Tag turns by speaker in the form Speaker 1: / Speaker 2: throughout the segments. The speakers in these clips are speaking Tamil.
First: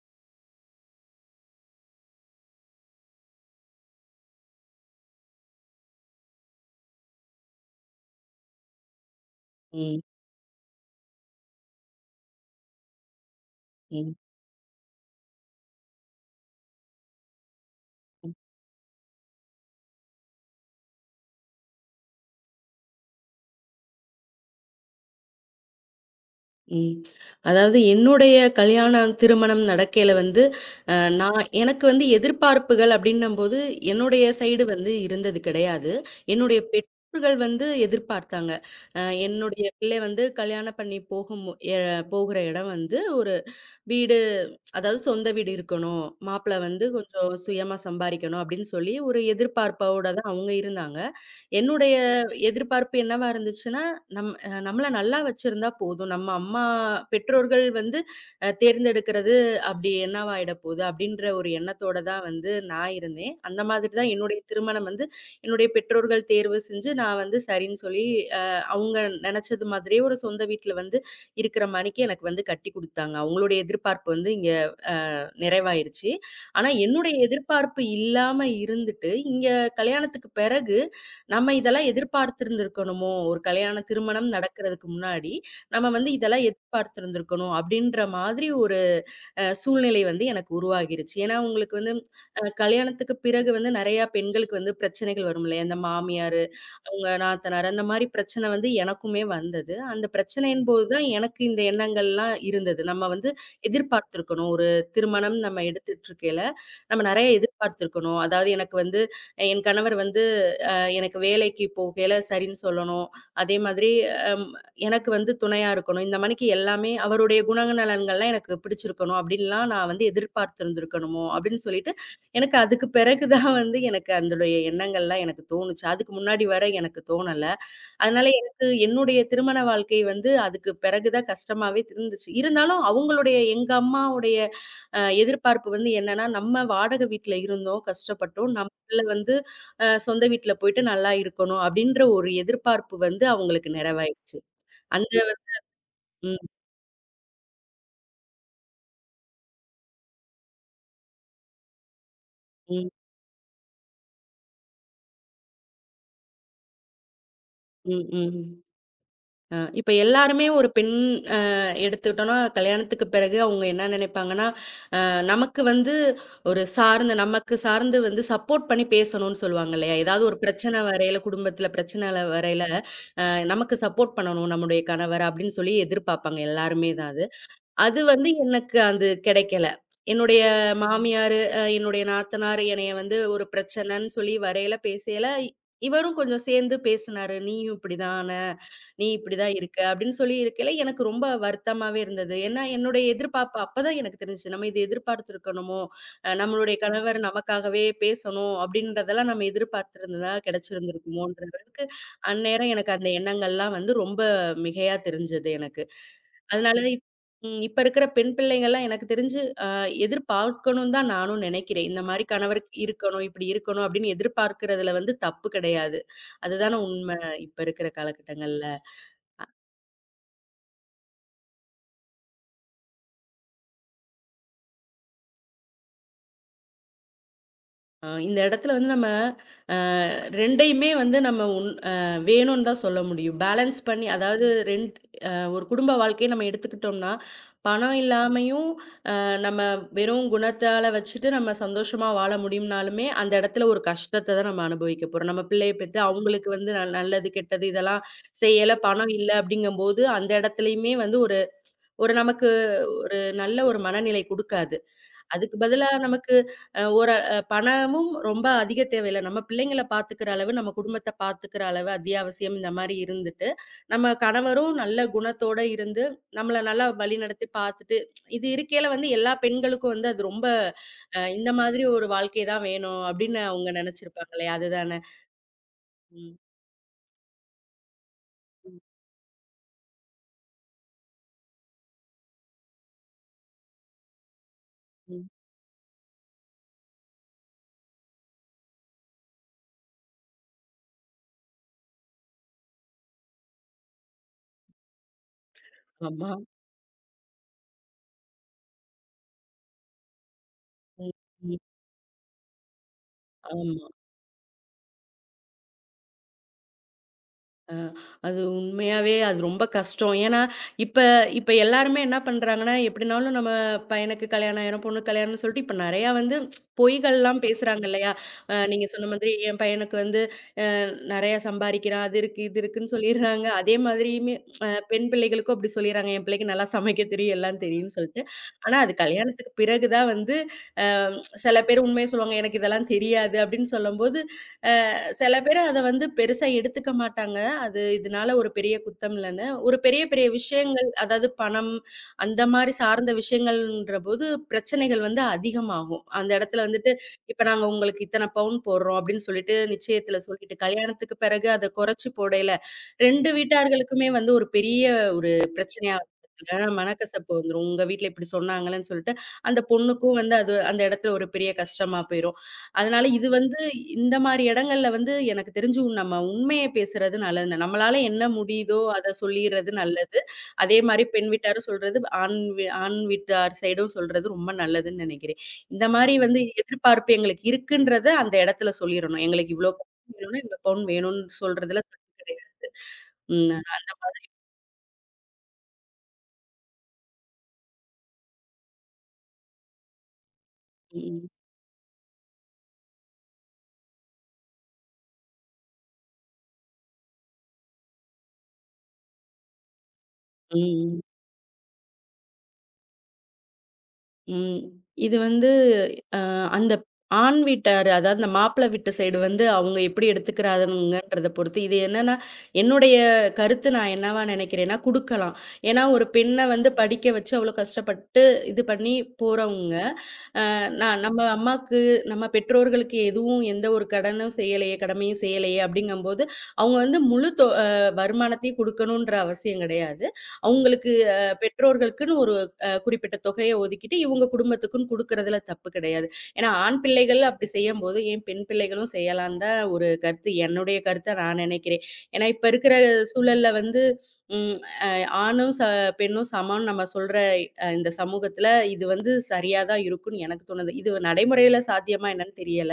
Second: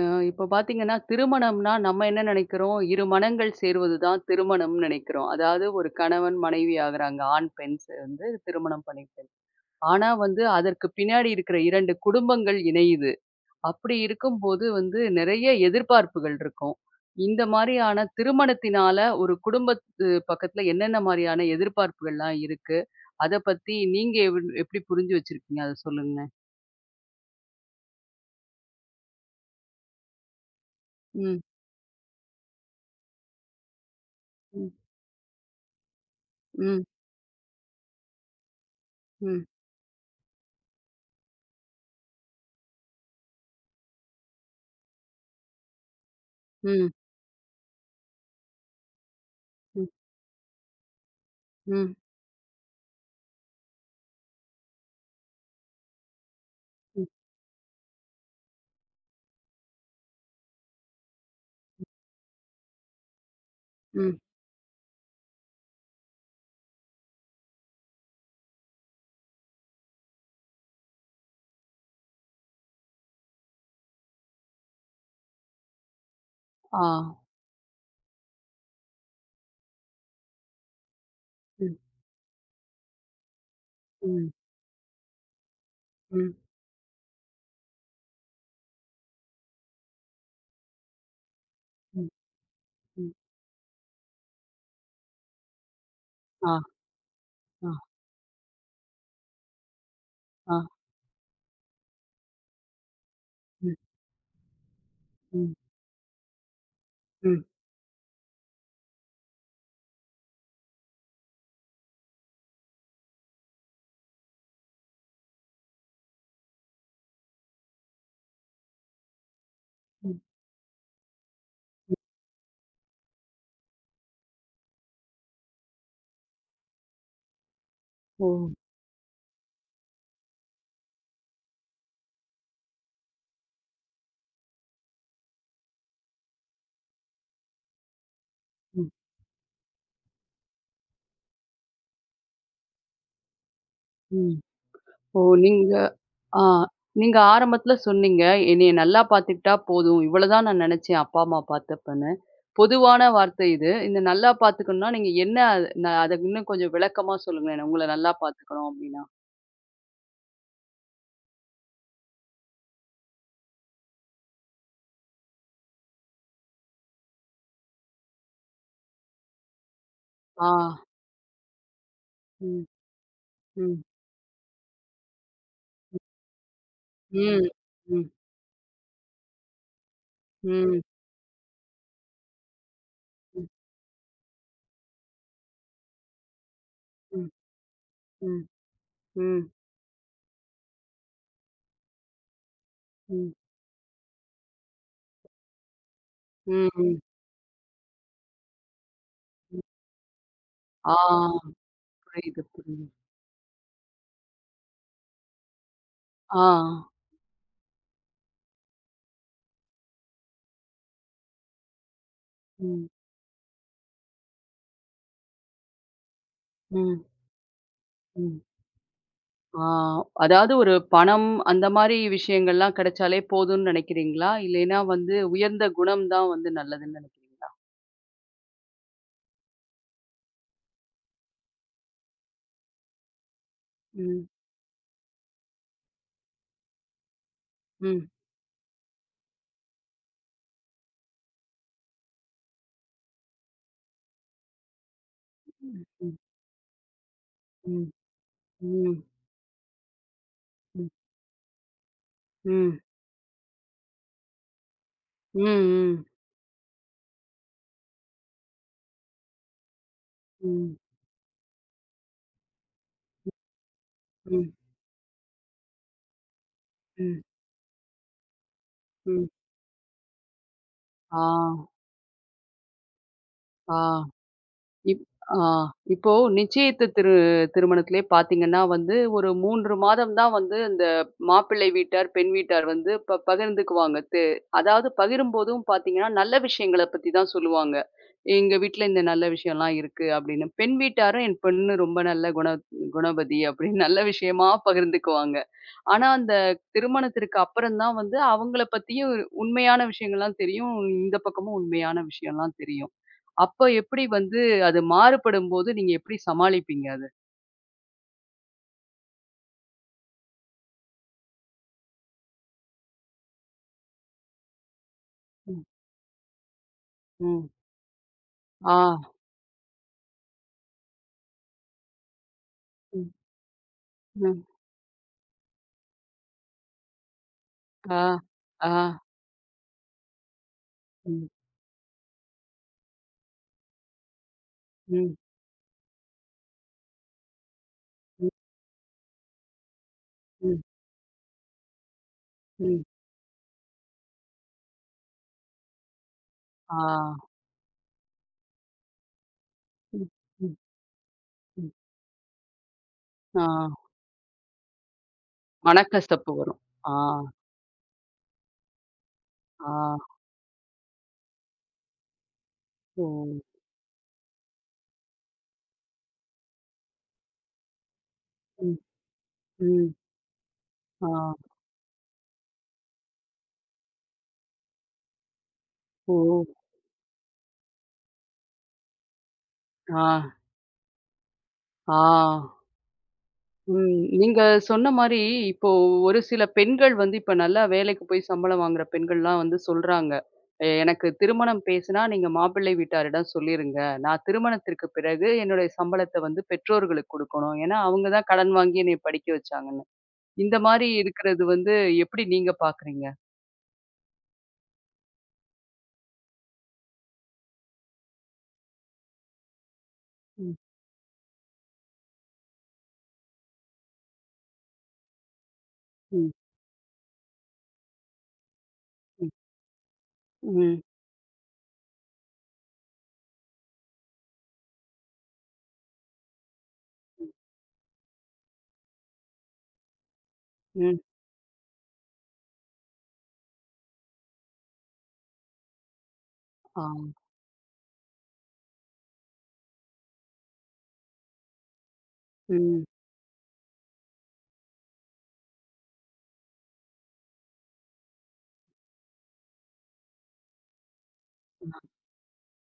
Speaker 1: இப்போ பார்த்தீங்கன்னா, திருமணம்னா நம்ம என்ன நினைக்கிறோம், இரு மனங்கள் சேருவது தான் திருமணம்னு நினைக்கிறோம். அதாவது ஒரு கணவன், மனைவி ஆகுறாங்க. ஆண், பெண் சேர்ந்து திருமணம் பண்ணிக்கிறது.
Speaker 2: ம்,
Speaker 1: ஆனா வந்து அதற்கு பின்னாடி இருக்கிற 2 குடும்பங்கள் இணையுது. அப்படி
Speaker 2: ம்,
Speaker 1: இருக்கும்போது வந்து நிறைய எதிர்பார்ப்புகள் இருக்கும். இந்த மாரியான
Speaker 2: ம்,
Speaker 1: திருமணத்தினால ஒரு குடும்பத்து பக்கத்துல என்னென்ன மாரியான எதிர்பார்ப்புகள்லாம் இருக்கு? அத பத்தி நீங்க எப்படி புரிஞ்சு வச்சிருக்கீங்க? அத சொல்லுங்களேன்.
Speaker 2: ம். அதாவது என்னுடைய கல்யாணம், திருமணம் நடக்கையில வந்து, அ நான்
Speaker 1: ம்,
Speaker 2: எனக்கு வந்து எதிர்பார்ப்புகள் அப்படின்னம்போது, என்னுடைய சைடு
Speaker 1: ம்,
Speaker 2: வந்து இருந்தது கிடையாது. என்னுடைய
Speaker 1: ம்,
Speaker 2: பெற்றோர்கள் வந்து எதிர்பார்த்தாங்க. அ
Speaker 1: ம்,
Speaker 2: என்னுடைய பிள்ளை வந்து கல்யாணம் பண்ணி போகும் எ போகிற இடம் வந்து ஒரு வீடு, அதாவது சொந்த வீடு இருக்கணும். மாப்பிள்ளை வந்து
Speaker 1: ம்,
Speaker 2: கொஞ்சம் சுயமா சம்பாரிக்கணும் அப்படின்னு சொல்லி, ஒரு
Speaker 1: ம்,
Speaker 2: எதிர்பார்ப்போட தான் அவங்க இருந்தாங்க.
Speaker 1: ம்,
Speaker 2: என்னுடைய எதிர்பார்ப்பு என்னவா இருந்துச்சுன்னா, நம்மள நல்லா வச்சிருந்தா போதும். நம்ம அம்மா
Speaker 1: ம்,
Speaker 2: பெற்றோர்கள் வந்து தேர்ந்தெடுக்கிறது அப்படி என்னவாயிட போகுது? அப்படின்ற ஒரு எண்ணத்தோட தான் வந்து நான் இருந்தேன். அந்த மாதிரி தான்
Speaker 1: ம்.
Speaker 2: என்னுடைய திருமணம் வந்து என்னுடைய பெற்றோர்கள் தேர்வு செஞ்சு, நான் வந்து சரின்னு சொல்லி அ அவங்க நெனச்சது மாதிரியே ஒரு சொந்த வீட்ல வந்து இருக்கிற மாணிக்கு எனக்கு வந்து கட்டி குடுத்தாங்க. அவங்களுடைய எதிர்பார்ப்பு வந்து இங்க நிறைவாயிருச்சு. ஆனா
Speaker 1: ஆ.
Speaker 2: என்னுடைய எதிர்பார்ப்பு இல்லாம இருந்துட்டு, இங்க கல்யாணத்துக்கு பிறகு, நம்ம
Speaker 1: ம்,
Speaker 2: இதெல்லாம் எதிர்பார்த்திருந்திருக்கணுமோ! ஒரு கல்யாண திருமணம்
Speaker 1: ம்,
Speaker 2: நடக்கிறதுக்கு முன்னாடி, நம்ம வந்து
Speaker 1: ம்,
Speaker 2: இதெல்லாம் எதிர்பார்த்திருந்திருக்கணும் அப்பிடின்ற மாதிரி ஒரு சூழ்நிலை வந்து எனக்கு உருவாகிருச்சு. ஏன்னா, உங்களுக்கு வந்து
Speaker 1: ம், ம்.
Speaker 2: கல்யாணத்துக்கு பிறகு வந்து நெறையா பெண்களுக்கு வந்து பிரச்சனைகள் வரும் இல்லயா! இந்த மாமியார்,
Speaker 1: ஆ,
Speaker 2: அவங்க நாத்தனார்
Speaker 1: ஆ,
Speaker 2: அந்த மாரி பிரச்சனை வந்து எனக்குமே வந்தது. அந்த
Speaker 1: ஆ.
Speaker 2: பிரச்சனையின் போது தான் எனக்கு இந்த எண்ணங்கள்லாம் இருந்தது. நம்ம வந்து
Speaker 1: ம்,
Speaker 2: எதிர்பார்த்திருக்கணும். ஒரு திருமணம்
Speaker 1: ம்,
Speaker 2: நம்ம எடுத்துட்டு இருக்கையில, நம்ம நெறைய
Speaker 1: ம்,
Speaker 2: எதிர்பார்த்திருக்கணும். அதாவது எனக்கு வந்து என் கணவர் வந்து எனக்கு வேலைக்கு போகையில சரின்னு சொல்லணும். அதே மாதிரி அம் எனக்கு வந்து துணையா இருக்கணும். இந்த மாணிக்கு எல்லாமே அவருடைய குணநலன்கள்லாம் எனக்கு பிடிச்சிருக்கணும் அப்டின்லாம் நான் வந்து
Speaker 1: ம்.
Speaker 2: எதிர்பார்த்திருந்திருக்கணுமோ! அப்டின்னு சொல்லிட்டு எனக்கு அதுக்கு பிறகு தான் வந்து எனக்கு அதனுடைய எண்ணங்கள்லாம் எனக்கு தோணுச்சு. அதுக்கு முன்னாடி வர எனக்கு தோணல.
Speaker 1: ஓ!
Speaker 2: அதனால எனக்கு என்னுடைய திருமண வாழ்க்கை வந்து அதுக்கு பிறகு தான் கஷ்டமாவே இருந்துச்சு. இருந்தாலும் அவங்களுடைய எங்க அம்மாவுடைய எதிர்பார்ப்பு வந்து என்னன்னா, நம்ம வாடகை வீட்ல இருந்தோம், கஷ்டப்பட்டோம். நம்ம
Speaker 1: ம்,
Speaker 2: பிள்ள வந்து சொந்த வீட்ல போயிட்டு நல்லா இருக்கணும் அப்டின்ற ஒரு எதிர்பார்ப்பு வந்து அவங்களுக்கு
Speaker 1: ம்.
Speaker 2: நிறைவாயிருச்சு. அந்த
Speaker 1: ஓ!
Speaker 2: ம்,
Speaker 1: ஆ நீங்க ஆரம்பத்துல சொன்னீங்க, "என்னைய நல்லா பார்த்துக்கிட்டா போதும். இவ்வளதான் நான் நெனச்சேன் அப்பா, அம்மா பார்த்தப்பன்னு."
Speaker 2: ம்,
Speaker 1: பொதுவான வார்த்தை இது. இந்த நல்லா பார்த்துக்கணும்னா, நீங்க என்ன அது அத இன்னும் கொஞ்சம் விளக்கமா சொல்லுங்களேன். உங்கள
Speaker 2: ம்,
Speaker 1: நல்லா
Speaker 2: ம்.
Speaker 1: பார்த்துக்கணும் அப்டின்னா?
Speaker 2: இப்ப எல்லாருமே ஒரு பெண் அ எடுத்துக்கிட்டோம்னா, கல்யாணத்துக்கு பிறகு அவங்க என்ன நினைப்பாங்கன்னா, நமக்கு வந்து ஒரு சார்ந்த நமக்கு சார்ந்து வந்து சப்போர்ட் பண்ணி பேசணும்னு சொல்லுவாங்க இல்லையா? ஏதாவது ஒரு
Speaker 1: ஆ.
Speaker 2: பிரச்சனை வரையில, குடும்பத்தில பிரச்சனை வரையில,
Speaker 1: ம்,
Speaker 2: அ நமக்கு
Speaker 1: ம்,
Speaker 2: சப்போர்ட் பண்ணணும் நம்முடைய கணவர் அப்படின்னு சொல்லி எதிர்பார்ப்பாங்க எல்லாருமே தான் அது.
Speaker 1: ம்,
Speaker 2: அது
Speaker 1: ம்,
Speaker 2: வந்து எனக்கு அது கிடைக்கல. என்னுடைய
Speaker 1: ம்,
Speaker 2: மாமியாரு, என்னுடைய நாத்தனார் என்னைய வந்து ஒரு
Speaker 1: ம்,
Speaker 2: பிரச்சனைன்னு சொல்லி வரையில, பேசையில இவரும் கொஞ்சம் சேர்ந்து
Speaker 1: ம்,
Speaker 2: பேசினாரு. "நீயும் இப்படிதான,
Speaker 1: ம்,
Speaker 2: நீ
Speaker 1: ம்,
Speaker 2: இப்படிதான் இருக்க" அப்படின்னு சொல்லி இருக்கையில எனக்கு ரொம்ப வருத்தமாவே இருந்தது. ஏன்னா என்னுடைய
Speaker 1: ம்,
Speaker 2: எதிர்பார்ப்பு அப்பதான் எனக்கு தெரிஞ்சுச்சு. நம்ம இது எதிர்பார்த்திருக்கணுமோ, நம்மளுடைய
Speaker 1: ம்,
Speaker 2: கணவர் நமக்காகவே பேசணும் அப்படின்றதெல்லாம் நம்ம
Speaker 1: ம்.
Speaker 2: எதிர்பார்த்திருந்ததா
Speaker 1: ஆ.
Speaker 2: கிடைச்சிருந்திருக்குமோன்ற அளவுக்கு
Speaker 1: புரியுது,
Speaker 2: அந்நேரம்
Speaker 1: புரியுது.
Speaker 2: எனக்கு அந்த எண்ணங்கள்லாம் வந்து ரொம்ப மிகையா தெரிஞ்சது எனக்கு.
Speaker 1: ஆ.
Speaker 2: அதனால ம். இப்ப இருக்கிற பெண் பிள்ளைங்கலாம் எனக்கு தெரிஞ்சு, எதிர்பார்க்கணும்னு தான் நானும் நினைக்கிறேன். இந்த மாரி கணவர்
Speaker 1: ம்.
Speaker 2: இருக்கணும், இப்படி இருக்கணும் அப்படின்னு எதிர்பார்க்கிறதுல வந்து தப்பு கிடையாது. அதுதானே
Speaker 1: ம்.
Speaker 2: உண்மை இப்ப இருக்கிற
Speaker 1: ம்.
Speaker 2: காலகட்டங்கள்ல.
Speaker 1: ஆ. அதாவது ஒரு பணம் அந்த மாரி விஷயங்கள்லாம் கிடைச்சாலே போதும்னு நினைக்கிறீங்களா? இல்லைன்னா வந்து உயர்ந்த குணம் தான் வந்து நல்லதுன்னு நினைக்கிறீங்களா?
Speaker 2: இந்த இடத்துல வந்து நம்ம அ 2யுமே வந்து நம்ம உன் அ வேணும்னு தான் சொல்ல முடியும். பேலன்ஸ் பண்ணி
Speaker 1: ம்.
Speaker 2: அதாவது ரெண்ட் அ ஒரு குடும்ப வாழ்க்கைய நம்ம எடுத்துக்கிட்டோம்னா, பணம்
Speaker 1: ம்.
Speaker 2: இல்லாமயும் நம்ம வெறும் குணத்தால வச்சுட்டு நம்ம சந்தோஷமா வாழ முடியும்னாலுமே, அந்த இடத்துல ஒரு கஷ்டத்த தான் நம்ம அனுபவிக்க போறோம். நம்ம பிள்ளைய பெத்து
Speaker 1: ம்.
Speaker 2: அவங்களுக்கு வந்து நல்லது, கெட்டது
Speaker 1: ம்.
Speaker 2: இதெல்லாம் செய்யல,
Speaker 1: ம்.
Speaker 2: பணம் இல்ல அப்படிங்கும்போது, அந்த
Speaker 1: ம்.
Speaker 2: இடத்துலயுமே வந்து ஒரு ஒரு நமக்கு
Speaker 1: ம்.
Speaker 2: ஒரு நல்ல ஒரு மனநிலை குடுக்காது.
Speaker 1: ம்.
Speaker 2: அதுக்கு பதிலா
Speaker 1: ம்.
Speaker 2: நமக்கு ஒரு பணமும் ரொம்ப அதிக தேவையில்ல. நம்ம பிள்ளைங்கள பார்த்துக்கிற அளவு, நம்ம
Speaker 1: ம்.
Speaker 2: குடும்பத்த பார்த்துக்கிற அளவு அத்தியாவசியம் இந்த மாரி இருந்துட்டு, நம்ம
Speaker 1: ம்.
Speaker 2: கணவரும் நல்ல குணத்தோட இருந்து, நம்மள நல்லா
Speaker 1: ம்.
Speaker 2: வழிநடத்தி பார்த்துட்டு, இது இருக்கையில வந்து
Speaker 1: ம்.
Speaker 2: எல்லா பெண்களுக்கும் வந்து அது ரொம்ப
Speaker 1: ஆ.
Speaker 2: இந்த மாதிரி ஒரு வாழ்க்கை தான் வேணும் அப்படின்னு அவங்க
Speaker 1: ஆ.
Speaker 2: நெனைச்சிருப்பாங்களே! அதுதானே!
Speaker 1: இப் ஆ இப்போ
Speaker 2: ம்,
Speaker 1: நிச்சயித்த திருமணத்திலே பார்த்தீங்கன்னா
Speaker 2: ம்,
Speaker 1: வந்து, ஒரு 3 மாதம் தான் வந்து இந்த மாப்பிள்ளை வீட்டார், பெண் வீட்டார் வந்து பகிர்ந்துக்குவாங்க. அதாவது
Speaker 2: ம்.
Speaker 1: பகிரும்போதும் பார்த்தீங்கன்னா, நல்ல விஷயங்கள பத்தி தான் சொல்லுவாங்க. "எங்க வீட்ல இந்த நல்ல விஷயம்லாம் இருக்கு" அப்படின்னு. பெண் வீட்டாரும், "என் பொண்ணு ரொம்ப நல்ல குணவதி" அப்படின்னு நல்ல விஷயமா பகிர்ந்துக்குவாங்க. ஆனா,
Speaker 2: ஆமா.
Speaker 1: அந்த திருமணத்திற்கு அப்புறம் தான் வந்து அவங்கள பத்தியும் உண்மையான விஷயங்கள்லாம் தெரியும்.
Speaker 2: ம்,
Speaker 1: இந்த
Speaker 2: ம்.
Speaker 1: பக்கமும் உண்மையான விஷயம்லாம் தெரியும். அப்ப
Speaker 2: ஆமா.
Speaker 1: எப்படி வந்து அது மாறுபடும்போது நீங்க எப்படி சமாளிப்பீங்க அத?
Speaker 2: அ அது உண்மையாவே அது ரொம்ப கஷ்டம். ஏன்னா, இப்ப இப்ப எல்லாருமே என்ன பண்றாங்கன்னா, எப்படினாலும் நம்ம பையனுக்கு கல்யாணம் ஆயிரும், பொண்ணுக்கு கல்யாணம்னு சொல்லிட்டு
Speaker 1: ம்,
Speaker 2: இப்ப நெறையா வந்து பொய்கள்லாம்
Speaker 1: ம்.
Speaker 2: பேசுறாங்க இல்லையா?
Speaker 1: ஆ.
Speaker 2: நீங்க சொன்ன மாதிரி என் பையனுக்கு வந்து நெறையா சம்பாரிக்கிறான். அது இருக்கு, இது இருக்குன்னு
Speaker 1: ம்,
Speaker 2: சொல்லிர்றாங்க. அதே மாதிரியுமே
Speaker 1: ம்.
Speaker 2: பெண் பிள்ளைகளுக்கும் அப்படி சொல்லிர்றாங்க. என் பிள்ளைக்கு நல்லா சமைக்க தெரியும், எல்லாம் தெரியும்னு
Speaker 1: ஆ,
Speaker 2: சொல்லிட்டு.
Speaker 1: ஆ.
Speaker 2: ஆனா, அது கல்யாணத்துக்கு பிறகு தான் வந்து
Speaker 1: ம்,
Speaker 2: சில பேர் உண்மைய சொல்லுவாங்க. எனக்கு இதெல்லாம் தெரியாது அப்படின்னு சொல்லும்போது
Speaker 1: ம்,
Speaker 2: சில பேர் அத வந்து பெருசா எடுத்துக்க மாட்டாங்க. அது
Speaker 1: ம்,
Speaker 2: இதனால ஒரு பெரிய குத்தம் இல்லன்னு. ஒரு பெரிய பெரிய
Speaker 1: ம்,
Speaker 2: விஷயங்கள் அதாவது பணம் அந்த மாரி
Speaker 1: ம்.
Speaker 2: சார்ந்த விஷயங்கள்ன்றபோது பிரச்சனைகள் வந்து அதிகமாகும். அந்த இடத்துல
Speaker 1: ஆ.
Speaker 2: வந்துட்டு, இப்ப நாங்க உங்களுக்கு இத்தன பவுன் போடுறோம் அப்படின்னு சொல்லிட்டு
Speaker 1: ம்,
Speaker 2: நிச்சயத்துல சொல்லிட்டு,
Speaker 1: ம்,
Speaker 2: கல்யாணத்துக்கு பிறகு அத
Speaker 1: ம்.
Speaker 2: குறைச்சு போடையில 2
Speaker 1: ஆ.
Speaker 2: வீட்டார்களுக்குமே வந்து ஒரு பெரிய ஒரு பிரச்சனையா
Speaker 1: மனக்கசப்பு
Speaker 2: ஆ
Speaker 1: வரும். ஆ,
Speaker 2: மனக்கசப்பு வந்துரும். உங்க வீட்ல இப்படி சொன்னாங்களேன்னு சொல்லிட்டு, அந்த
Speaker 1: ஆ.
Speaker 2: பொண்ணுக்கும் வந்து அது அந்த இடத்துல ஒரு பெரிய கஷ்டமா போயிரும். அதனால
Speaker 1: ஓ!
Speaker 2: இது வந்து இந்த மாரி இடங்கள்ல வந்து எனக்கு தெரிஞ்சு நம்ம உண்மைய பேசுறது நல்லதுங்க. நம்மளால என்ன
Speaker 1: ம்,
Speaker 2: முடியுதோ அத சொல்லிர்றது
Speaker 1: ம்.
Speaker 2: நல்லது. அதே மாரி
Speaker 1: ஆ.
Speaker 2: பெண் வீட்டாரும் சொல்றது, ஆண் வீட்டார் சைடும் சொல்றது ரொம்ப நல்லதுன்னு நெனைக்கிறேன். இந்த மாரி
Speaker 1: ஓ!
Speaker 2: வந்து எதிர்பார்ப்பு எங்களுக்கு இருக்குன்றத அந்த இடத்துல சொல்லிரணும். எங்களுக்கு இவ்ளோ
Speaker 1: ஆ,
Speaker 2: பவுன் வேணும்னா, இவ்ளோ பவுன் வேணும்னு சொல்றதுல
Speaker 1: ஆ.
Speaker 2: தப்பு கிடையாது. ம்.
Speaker 1: ம். நீங்க சொன்ன மாரி, இப்போ ஒரு சில பெண்கள் வந்து இப்ப நல்லா வேலைக்கு போய் சம்பளம் வாங்குற பெண்கள்லாம் வந்து சொல்றாங்க. எனக்கு
Speaker 2: ம்.
Speaker 1: திருமணம் பேசுனா நீங்க மாப்பிள்ளை வீட்டாரிடம் சொல்லிருங்க. நான் திருமணத்திற்கு பிறகு என்னுடைய சம்பளத்த வந்து பெற்றோர்களுக்கு குடுக்கணும். ஏன்னா, அவங்க தான் கடன் வாங்கி என்னைய படிக்க வச்சாங்கன்னு." இந்த மாரி
Speaker 2: ம்.
Speaker 1: இருக்கிறது வந்து எப்படி நீங்க பாக்குறீங்க?
Speaker 2: ம். இது வந்து அந்த ஆண் வீட்டாரு, அதாவது இந்த மாப்பிள வீட்டு சைடு வந்து அவங்க எப்படி
Speaker 1: ம்.
Speaker 2: எடுத்துக்கிறாங்கன்றத பொறுத்து. இது என்னன்னா, என்னுடைய கருத்து நான் என்னவா நினைக்கிறேன்னா, குடுக்கலாம். ஏன்னா, ஒரு
Speaker 1: ம்.
Speaker 2: பெண்ண வந்து படிக்க வச்சு அவ்வளோ கஷ்டப்பட்டு இது பண்ணி
Speaker 1: ம்.
Speaker 2: போறவங்க,
Speaker 1: ம்.
Speaker 2: நான் நம்ம அம்மாக்கு, நம்ம பெற்றோர்களுக்கு எதுவும் எந்த ஒரு கடனும் செய்யலையே, கடமையும் செய்யலையே அப்படிங்கம்போது, அவங்க வந்து முழு தொ அ வருமானத்தையும் குடுக்கணுன்ற அவசியம் கிடையாது. அவங்களுக்கு
Speaker 1: ம்.
Speaker 2: பெற்றோர்களுக்குன்னு ஒரு குறிப்பிட்ட தொகைய ஒதுக்கிட்டு, இவங்க குடும்பத்துக்குன்னு குடுக்குறதுல தப்பு கிடையாது. ஏன்னா, ஆண்
Speaker 1: ஆ.
Speaker 2: பிள்ளைகள் அப்படி செய்யம்போது, ஏன் பெண் பிள்ளைகளும் செய்யலான்னு தான் ஒரு கருத்து. என்னுடைய கருத்தா நான் நினைக்கிறேன். ஏன்னா, இப்ப இருக்கிற
Speaker 1: ம்.
Speaker 2: சூழல்ல வந்து, ம் அ ஆணும் ச பெண்ணும் சமம்னு நம்ம சொல்ற இந்த சமூகத்தில இது வந்து சரியா தான் இருக்கும்னு எனக்கு தோணுது. இது நடைமுறையில சாத்தியமா என்னன்னு தெரியல.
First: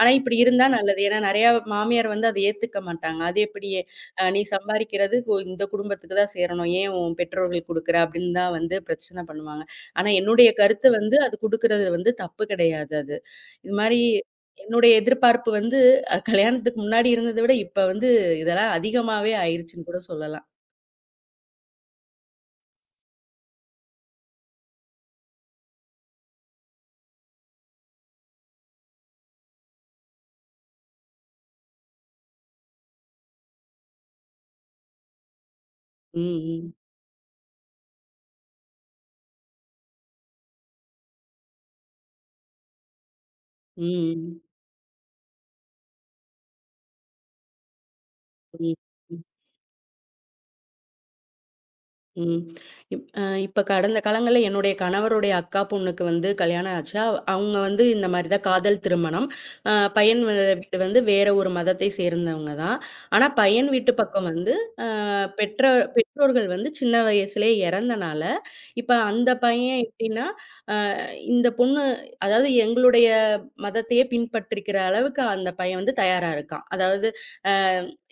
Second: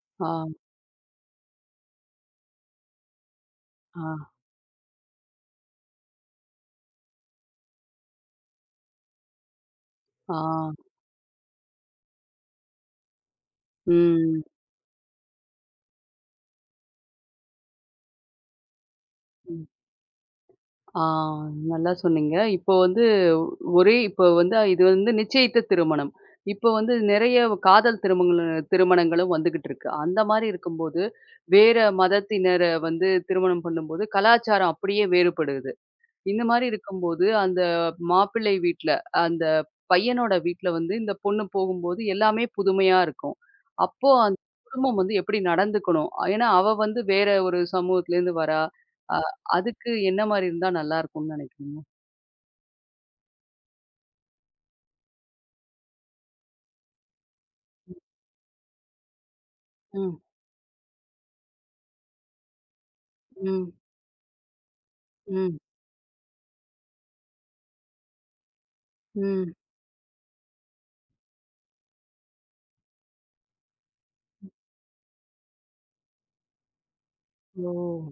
Speaker 2: ஆனா
Speaker 1: ஆ.
Speaker 2: இப்படி இருந்தா நல்லது. ஏன்னா நெறையா மாமியார் வந்து அத ஏத்துக்க மாட்டாங்க. அது எப்படி
Speaker 1: ஆ.
Speaker 2: நீ சம்பாரிக்கிறது இந்த குடும்பத்துக்கு தான் சேரணும். ஏன் உன் பெற்றோர்களுக்கு குடுக்குற அப்படின்னு தான் வந்து பிரச்சனை பண்ணுவாங்க. ஆனா
Speaker 1: ஆ.
Speaker 2: என்னுடைய கருத்து வந்து அது குடுக்குறது வந்து தப்பு கிடையாது அது. இது மாரி
Speaker 1: ம்.
Speaker 2: என்னுடைய எதிர்பார்ப்பு வந்து கல்யாணத்துக்கு முன்னாடி இருந்தத விட இப்ப வந்து இதெல்லாம் அதிகமாவே
Speaker 1: ம்.
Speaker 2: ஆயிருச்சுன்னு கூட சொல்லலாம்.
Speaker 1: ஆ. நல்லா சொன்னீங்க. இப்போ வந்து ஒரே இப்போ வந்து இது வந்து நிச்சயித்த திருமணம். இப்போ வந்து நெறைய காதல் திருமணங்களும் வந்துகிட்டு இருக்கு. அந்த மாரி இருக்கும்போது, வேற மதத்தினர வந்து திருமணம் பண்ணும்போது, கலாச்சாரம் அப்படியே வேறுபடுது.
Speaker 2: ம்,
Speaker 1: இந்த மாரி
Speaker 2: ம்.
Speaker 1: இருக்கும்போது, அந்த மாப்பிள்ளை வீட்ல, அந்த பையனோட வீட்ல வந்து இந்த பொண்ணு போகும்போது எல்லாமே புதுமையா இருக்கும். அப்போ அந்த
Speaker 2: ம்.
Speaker 1: குடும்பம் வந்து எப்படி நடந்துக்கணும்? ஏன்னா, அவ வந்து வேற ஒரு சமூகத்திலேருந்து வரா.
Speaker 2: ம்.
Speaker 1: அ
Speaker 2: ம்.
Speaker 1: அதுக்கு என்ன மாரி இருந்தா நல்லாருக்கும்னு நெனைக்கிறீங்க?
Speaker 2: ம். இப்ப கடந்த காலங்கள்ல என்னுடைய கணவருடைய அக்கா பொண்ணுக்கு வந்து கல்யாணம் ஆச்சு. அவங்க வந்து இந்த மாரி தான் காதல் திருமணம். அ
Speaker 1: ம்,
Speaker 2: பையன் வ வீடு வந்து வேற ஒரு மதத்தை சேர்ந்தவங்க தான். ஆனா பையன்
Speaker 1: ம்,
Speaker 2: வீட்டு பக்கம் வந்து அ
Speaker 1: ம்.
Speaker 2: பெற்ற பெற்றோர்கள் வந்து சின்ன வயசுலயே இறந்தனால, இப்ப அந்த
Speaker 1: ம்.
Speaker 2: பையன் எப்படின்னா, அ இந்த பொண்ணு அதாவது எங்களுடைய மதத்தையே பின்பற்றிக்கிற அளவுக்கு அந்த பையன் வந்து தயாரா இருக்கான். அதாவது அ
Speaker 1: ஓ!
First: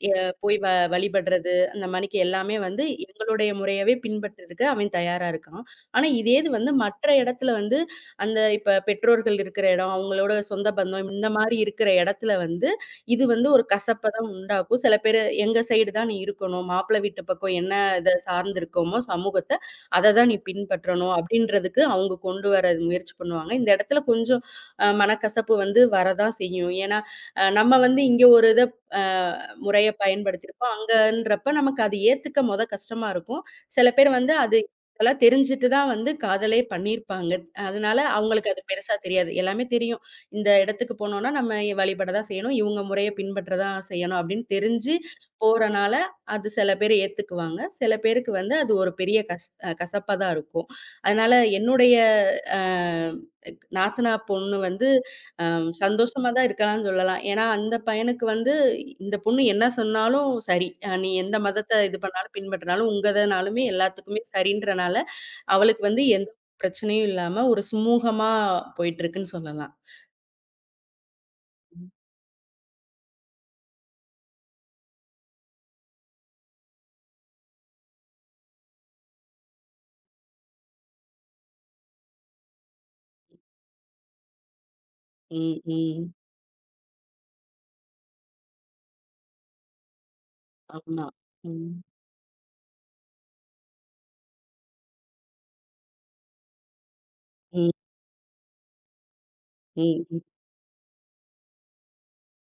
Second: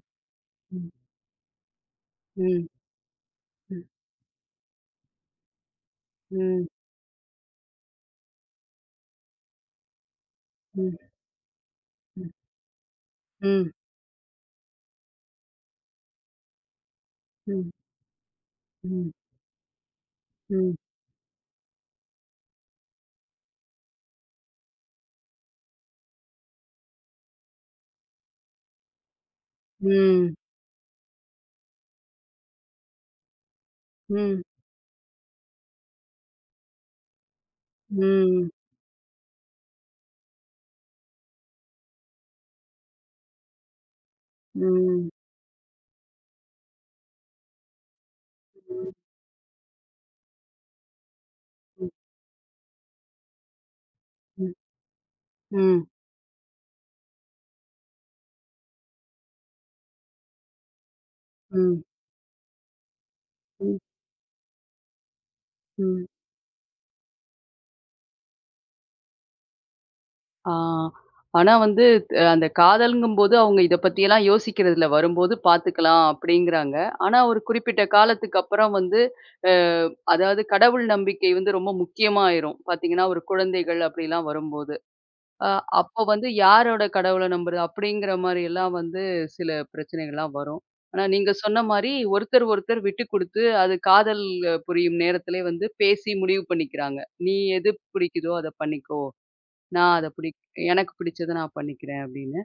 Speaker 2: எ போய் வ
Speaker 1: ம்.
Speaker 2: வழிபடுறது, அந்த மாணிக்கு எல்லாமே
Speaker 1: ம்.
Speaker 2: வந்து எங்களுடைய
Speaker 1: ம்.
Speaker 2: முறையவே பின்பற்றதுக்கு அவன் தயாரா இருக்கான். ஆனா, இதே இது
Speaker 1: ம்.
Speaker 2: வந்து மற்ற இடத்துல வந்து, அந்த இப்ப பெற்றோர்கள் இருக்கிற இடம், அவங்களோட சொந்த
Speaker 1: ம்.
Speaker 2: பந்தம் இந்த மாரி இருக்கிற
Speaker 1: ம்.
Speaker 2: இடத்துல வந்து, இது வந்து ஒரு
Speaker 1: ம்.
Speaker 2: கசப்ப தான் உண்டாக்கும். சில பேரு எங்க சைடு தான் நீ இருக்கணும். மாப்பிள வீட்டு பக்கம்
Speaker 1: ம்.
Speaker 2: என்ன இத சார்ந்திருக்கோமோ
Speaker 1: ம்.
Speaker 2: சமூகத்த, அத தான் நீ
Speaker 1: ம்.
Speaker 2: பின்பற்றணும் அப்படின்றதுக்கு அவங்க கொண்டு வர முயற்சி பண்ணுவாங்க. இந்த இடத்துல கொஞ்சம் மனக்கசப்பு வந்து வரதான் செய்யும். ஏன்னா, நம்ம வந்து இங்க ஒரு இத அ முறைய
Speaker 1: ம்.
Speaker 2: பயன்படுத்தியிருப்போம். அங்கன்றப்ப நமக்கு அது ஏத்துக்க மொத கஷ்டமா இருக்கும். சில பேர் வந்து
Speaker 1: ம்.
Speaker 2: அது இதெல்லாம் தெரிஞ்சுட்டு தான் வந்து காதலே பண்ணியிருப்பாங்க. அதனால அவங்களுக்கு
Speaker 1: ம்.
Speaker 2: அது பெருசா தெரியாது. எல்லாமே தெரியும். இந்த இடத்துக்கு போனோம்னா நம்ம வழிபட தான் செய்யணும். இவங்க முறைய பின்பற்ற தான் செய்யணும் அப்படின்னு தெரிஞ்சு
Speaker 1: ம்.
Speaker 2: போறனால அது சில பேர் ஏத்துக்குவாங்க. சில பேருக்கு வந்து அது ஒரு
Speaker 1: ம்.
Speaker 2: பெரிய கசப்பா தான் இருக்கும். அதனால என்னுடைய அ நாத்தனார் பொண்ணு வந்து அ
Speaker 1: ம்.
Speaker 2: சந்தோஷமா தான் இருக்கலாம்னு சொல்லலாம். ஏன்னா, அந்த பையனுக்கு வந்து இந்த பொண்ணு என்ன சொன்னாலும் சரி. நீ எந்த மதத்த
Speaker 1: ம்.
Speaker 2: இது பண்ணாலும் பின்பற்றினாலும் உங்கதனாலுமே எல்லாத்துக்குமே சரின்றனால, அவளுக்கு வந்து
Speaker 1: ம்.
Speaker 2: எந்த பிரச்சனையும் இல்லாம ஒரு சுமூகமா போயிட்டுருக்குன்னு சொல்லலாம்.
Speaker 1: ஆ. ஆனா வந்து அந்த காதல்ங்கும்போது அவங்க இத பத்தியெல்லாம் யோசிக்கிறதில்ல. வரும்போது பார்த்துக்கலாம் அப்படிங்கிறாங்க. ஆனா ஒரு குறிப்பிட்ட காலத்துக்கு அப்புறம் வந்து அ அதாவது கடவுள் நம்பிக்கை வந்து ரொம்ப முக்கியமா ஆயிரும். பார்த்தீங்கன்னா, ஒரு குழந்தைகள் அப்படிலாம் வரும்போது. அ
Speaker 2: ம்,
Speaker 1: அப்போ
Speaker 2: ம்.
Speaker 1: வந்து யாரோட கடவுள நம்புறது? அப்படிங்கிற மாரி எல்லாம் வந்து சில பிரச்சனைகள்லாம் வரும். ஆனா
Speaker 2: ஆமா.
Speaker 1: நீங்க சொன்ன
Speaker 2: ம்,
Speaker 1: மாரி ஒருத்தர் ஒருத்தர் விட்டு குடுத்து, அது காதல் புரியும் நேரத்திலே வந்து பேசி முடிவு பண்ணிக்கிறாங்க. "நீ
Speaker 2: ஆமா
Speaker 1: எது பிடிக்குதோ அத பண்ணிக்கோ.
Speaker 2: ம்,
Speaker 1: நான்
Speaker 2: ம்,
Speaker 1: அத
Speaker 2: ம்,
Speaker 1: பிடிக் எனக்கு பிடிச்சத நான் பண்ணிக்கிறேன்." அப்படின்னு.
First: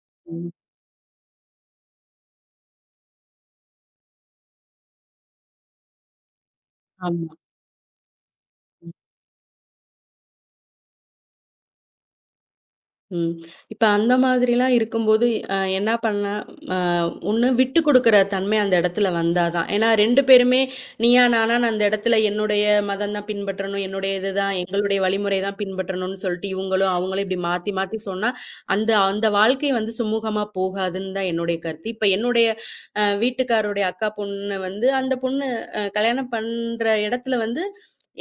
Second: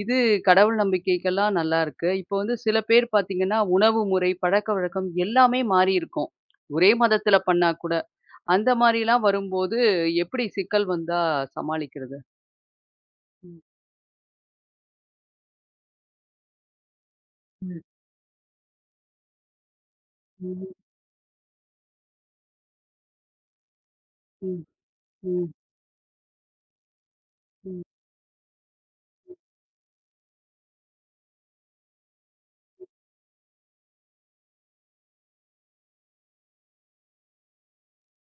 Speaker 1: இது
Speaker 2: ம்.
Speaker 1: கடவுள் நம்பிக்கைக்கெல்லாம் நல்லாருக்கு. இப்போ வந்து சில பேர் பார்த்தீங்கன்னா, உணவு முறை, பழக்கவழக்கம் எல்லாமே மாறியிருக்கும். ஒரே
Speaker 2: ஆமா.
Speaker 1: மதத்தில பண்ணா கூட. அந்த மாரிலாம் வரும்போது எப்படி சிக்கல் வந்தா சமாளிக்கிறது?
Speaker 2: ம். இப்ப அந்த மாதிரிலாம் இருக்கும்போது, என்ன பண்ணேன், அ ஒண்ணு விட்டு
Speaker 1: ம்.
Speaker 2: குடுக்குற தன்மை அந்த இடத்துல வந்தா தான். ஏன்னா 2 பேருமே
Speaker 1: ம்,
Speaker 2: நீயா, நானான்னு அந்த இடத்துல என்னுடைய மதம் தான் பின்பற்றணும், என்னுடைய இதுதான்,
Speaker 1: ம்,
Speaker 2: எங்களுடைய வழிமுறை
Speaker 1: ம்,
Speaker 2: தான் பின்பற்றணும்னு சொல்லிட்டு இவங்களும், அவங்களும் இப்படி மாத்தி
Speaker 1: ம்.
Speaker 2: மாத்தி சொன்னா, அந்த அந்த வாழ்க்கை வந்து சுமூகமா போகாதுன்னு தான் என்னுடைய கருத்து. இப்ப என்னுடைய வீட்டுக்காரருடைய அக்கா பொண்ணு வந்து, அந்த பொண்ணு கல்யாணம் பண்ற இடத்துல வந்து,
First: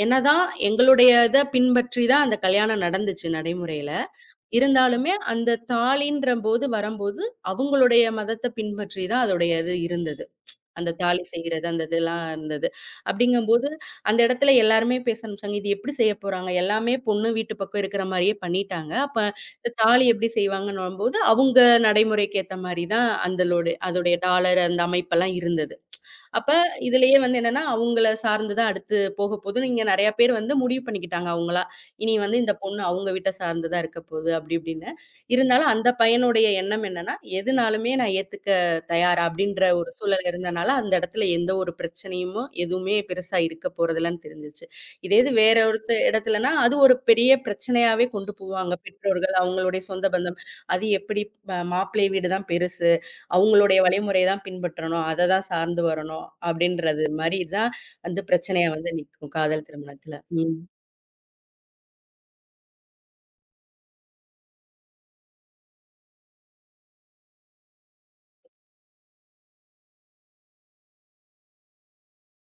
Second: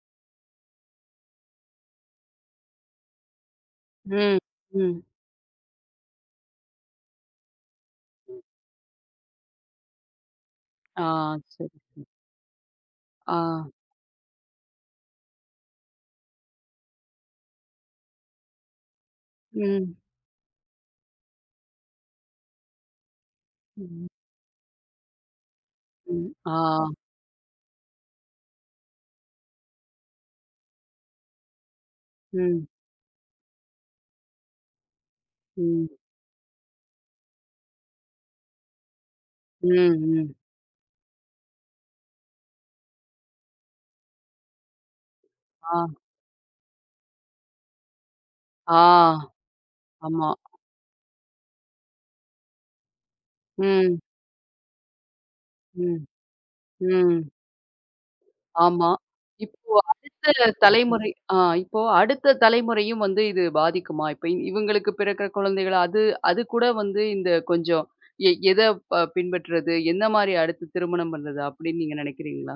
Speaker 2: என்னதான் எங்களுடைய இத பின்பற்றி தான் அந்த கல்யாணம் நடந்துச்சு நடைமுறையில.
Speaker 1: ம், ம்.
Speaker 2: இருந்தாலுமே அந்த தாலின்ற போது வரம்போது, அவங்களுடைய மதத்த பின்பற்றி தான் அதோடைய இது இருந்தது. அந்த
Speaker 1: ஆ,
Speaker 2: தாலி செய்றது,
Speaker 1: சரி.
Speaker 2: அந்த இதெல்லாம் இருந்தது.
Speaker 1: ஆ,
Speaker 2: அப்படிங்கம்போது, அந்த இடத்துல எல்லாருமே பேச ஆரம்பிச்சாங்க. இது எப்படி செய்ய போறாங்க? எல்லாமே பொண்ணு வீட்டு பக்கம் இருக்கிற மாரியே பண்ணிட்டாங்க. அப்ப இந்த
Speaker 1: ம்,
Speaker 2: தாலி எப்படி செய்வாங்கன்னும்போது, அவங்க நடைமுறைக்கு ஏத்த மாரி தான் அந்தலோட
Speaker 1: ம்,
Speaker 2: அதோடைய டாலர் அந்த அமைப்பெல்லாம் இருந்தது.
Speaker 1: ம்.
Speaker 2: அப்ப
Speaker 1: ஆ,
Speaker 2: இதுலயே வந்து என்னன்னா, அவங்கள சார்ந்து தான் அடுத்து போக போது. இங்க நெறைய பேர் வந்து முடிவு பண்ணிக்கிட்டாங்க அவங்களா. இனி வந்து இந்த
Speaker 1: ம்,
Speaker 2: பொண்ணு அவங்க வீட்ட சார்ந்து தான் இருக்க போகுது அப்படி இப்படின்னு. இருந்தாலும் அந்த
Speaker 1: ம்,
Speaker 2: பையனுடைய எண்ணம் என்னன்னா, எதுனாலுமே நான் ஏத்துக்க தயாரா அப்படின்ற
Speaker 1: ம்,
Speaker 2: ஒரு சூழல்
Speaker 1: ம்.
Speaker 2: இருந்தனால, அந்த இடத்துல எந்த ஒரு பிரச்சனையுமோ எதுவுமே பெருசா இருக்க போறதில்லன்னு தெரிஞ்சுச்சு. இதே இது வேற
Speaker 1: ஆ,
Speaker 2: ஒருத்த இடத்துலனா, அது ஒரு பெரிய பிரச்சனையாவே கொண்டு போவாங்க
Speaker 1: ஆ,
Speaker 2: பெற்றோர்கள், அவங்களுடைய சொந்த
Speaker 1: ஆமா.
Speaker 2: பந்தம். அது எப்படி மாப்பிள்ளை வீடு தான் பெருசு. அவங்களுடைய
Speaker 1: ம்,
Speaker 2: வழிமுறைய தான் பின்பற்றணும். அத தான் சார்ந்து
Speaker 1: ம்,
Speaker 2: வரணும். அப்படின்றது
Speaker 1: ம்.
Speaker 2: மாரி தான் வந்து பிரச்சனையா
Speaker 1: ஆமா.
Speaker 2: வந்து நிக்கும் காதல்
Speaker 1: இப்போ
Speaker 2: திருமணத்துல.
Speaker 1: அடுத்த
Speaker 2: ம்.
Speaker 1: தலைமுறை ஆ இப்போ அடுத்த தலைமுறையும் வந்து இது பாதிக்குமா? இப்ப இவங்களுக்கு பிறக்கிற குழந்தைகள் அது அது கூட வந்து இந்த கொஞ்சம் எ எத ப பின்பற்றுறது? எந்த மாரி அடுத்து திருமணம் பண்றது? அப்படின்னு நீங்க நினைக்கிறீங்களா?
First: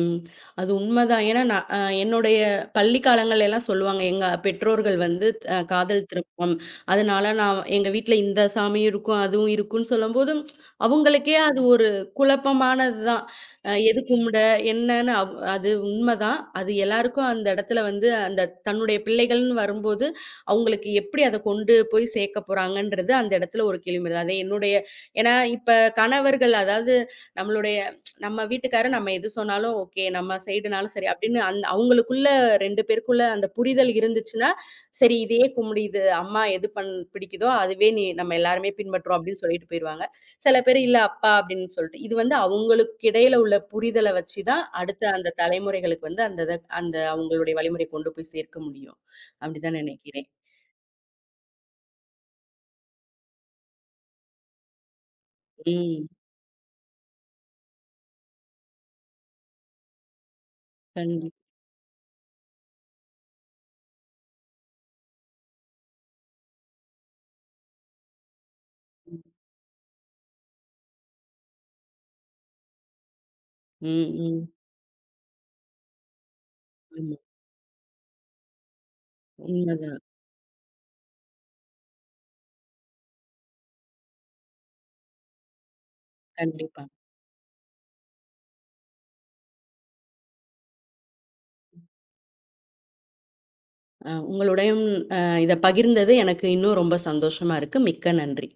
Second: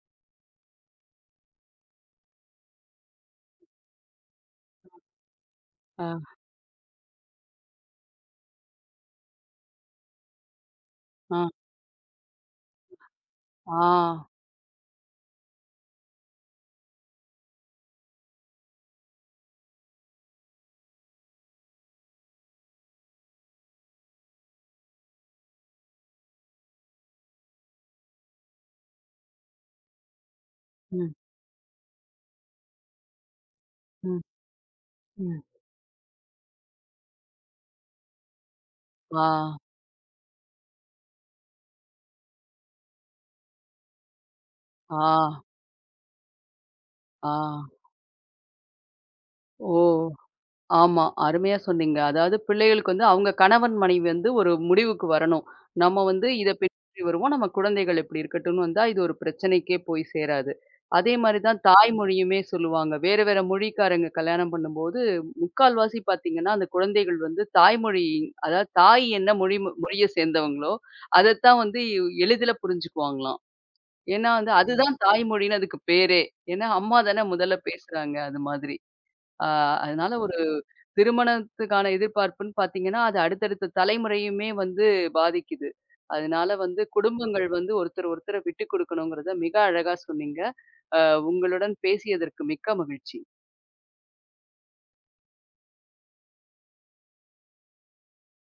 Speaker 2: ம். அது உண்மதான். ஏன்னா, நான் என்னுடைய பள்ளி காலங்கள்ல எல்லாம் சொல்லுவாங்க. எங்க பெற்றோர்கள் வந்து காதல்
Speaker 1: ஆ,
Speaker 2: திருமணம். அதனால நான் எங்க வீட்ல இந்த சாமியும் இருக்கும், அதுவும் இருக்குன்னு சொல்லும்போது, அவங்களுக்கே
Speaker 1: ஆ,
Speaker 2: அது ஒரு குழப்பமானது தான்.
Speaker 1: ஆ.
Speaker 2: எது கும்பிட? என்னன்னு அது உண்மதான். அது எல்லாருக்கும் அந்த இடத்துல வந்து அந்த தன்னுடைய பிள்ளைகள்ன்னு வரும்போது, அவங்களுக்கு எப்படி அத கொண்டு போய் சேர்க்க போறாங்கன்றது அந்த இடத்துல ஒரு கேள்வி வருது. அது என்னுடைய ஏன்னா இப்ப கணவர்கள் அதாவது நம்மளுடைய நம்ம வீட்டுக்காரர் நம்ம எது சொன்னாலும் ஓகே. நம்ம சைடுனாலும் சரி
Speaker 1: ம்,
Speaker 2: அப்படின்னு அவங்களுக்குள்ள 2 பேருக்குள்ள அந்த புரிதல்
Speaker 1: ம்,
Speaker 2: இருந்துச்சுன்னா, சரி
Speaker 1: ம்.
Speaker 2: இதையே கும்பிடு. இது அம்மா எது பண் பிடிக்குதோ அதுவே நீ நம்ம எல்லாருமே பின்பற்றுவோம்
Speaker 1: ஆ,
Speaker 2: அப்படின்னு சொல்லிட்டு போயிருவாங்க. சில பேர் இல்ல அப்பா அப்படின்னு சொல்லிட்டு. இது வந்து அவங்களுக்கு இடையில உள்ள புரிதல வச்சு தான் அடுத்த அந்த
Speaker 1: ஆ,
Speaker 2: தலைமுறைகளுக்கு வந்து அந்த இத அந்த
Speaker 1: ஆ.
Speaker 2: அவங்களுடைய வழிமுறைய கொண்டு போய் சேர்க்க முடியும்.
Speaker 1: ஓ!
Speaker 2: அப்படிதான் நினைக்கிறேன்.
Speaker 1: ஆமா. அருமையா சொன்னீங்க. அதாவது பிள்ளைகளுக்கு வந்து அவங்க கணவன், மனைவி வந்து ஒரு முடிவுக்கு வரணும். நம்ம
Speaker 2: ம்.
Speaker 1: வந்து இத பின்பற்றி வருவோம். நம்ம குழந்தைகள் இப்படி இருக்கட்டும்னு வந்தா, இது ஒரு பிரச்சனைக்கே போய் சேராது. அதே
Speaker 2: கண்டிப்பா.
Speaker 1: மாரி தான் தாய்மொழியுமே சொல்லுவாங்க. வேற வேற மொழிக்காரங்க கல்யாணம் பண்ணும்போது, முக்கால்வாசி பார்த்தீங்கன்னா, அந்த குழந்தைகள் வந்து தாய்மொழி அதாவது தாய் என்ன மொழி மொழிய சேர்ந்தவங்களோ, அதத்தான் வந்து எளிதில புரிஞ்சுக்குவாங்களாம்.
Speaker 2: ம்,
Speaker 1: ஏன்னா
Speaker 2: ம்.
Speaker 1: வந்து அதுதான் தாய்மொழின்னு அதுக்கு பேரே. ஏன்னா அம்மா
Speaker 2: ஆமா.
Speaker 1: தானே முதல்ல பேசுறாங்க அது மாதிரி. ஆ.
Speaker 2: உண்மதான்.
Speaker 1: அதனால ஒரு திருமணத்துக்கான எதிர்பார்ப்புன்னு பார்த்தீங்கன்னா, அது அடுத்தடுத்த தலைமுறையுமே வந்து பாதிக்குது. அதனால வந்து
Speaker 2: கண்டிப்பா.
Speaker 1: குடும்பங்கள் வந்து ஒருத்தர் ஒருத்தர விட்டுக் குடுக்கணுங்கிறத மிக அழகா சொன்னீங்க. அ உங்களுடன் பேசியதற்கு மிக்க மகிழ்ச்சி.
Speaker 2: உங்களுடையும் அ இத பகிர்ந்தது எனக்கு இன்னும் ரொம்ப சந்தோஷமா இருக்கு. மிக்க நன்றி.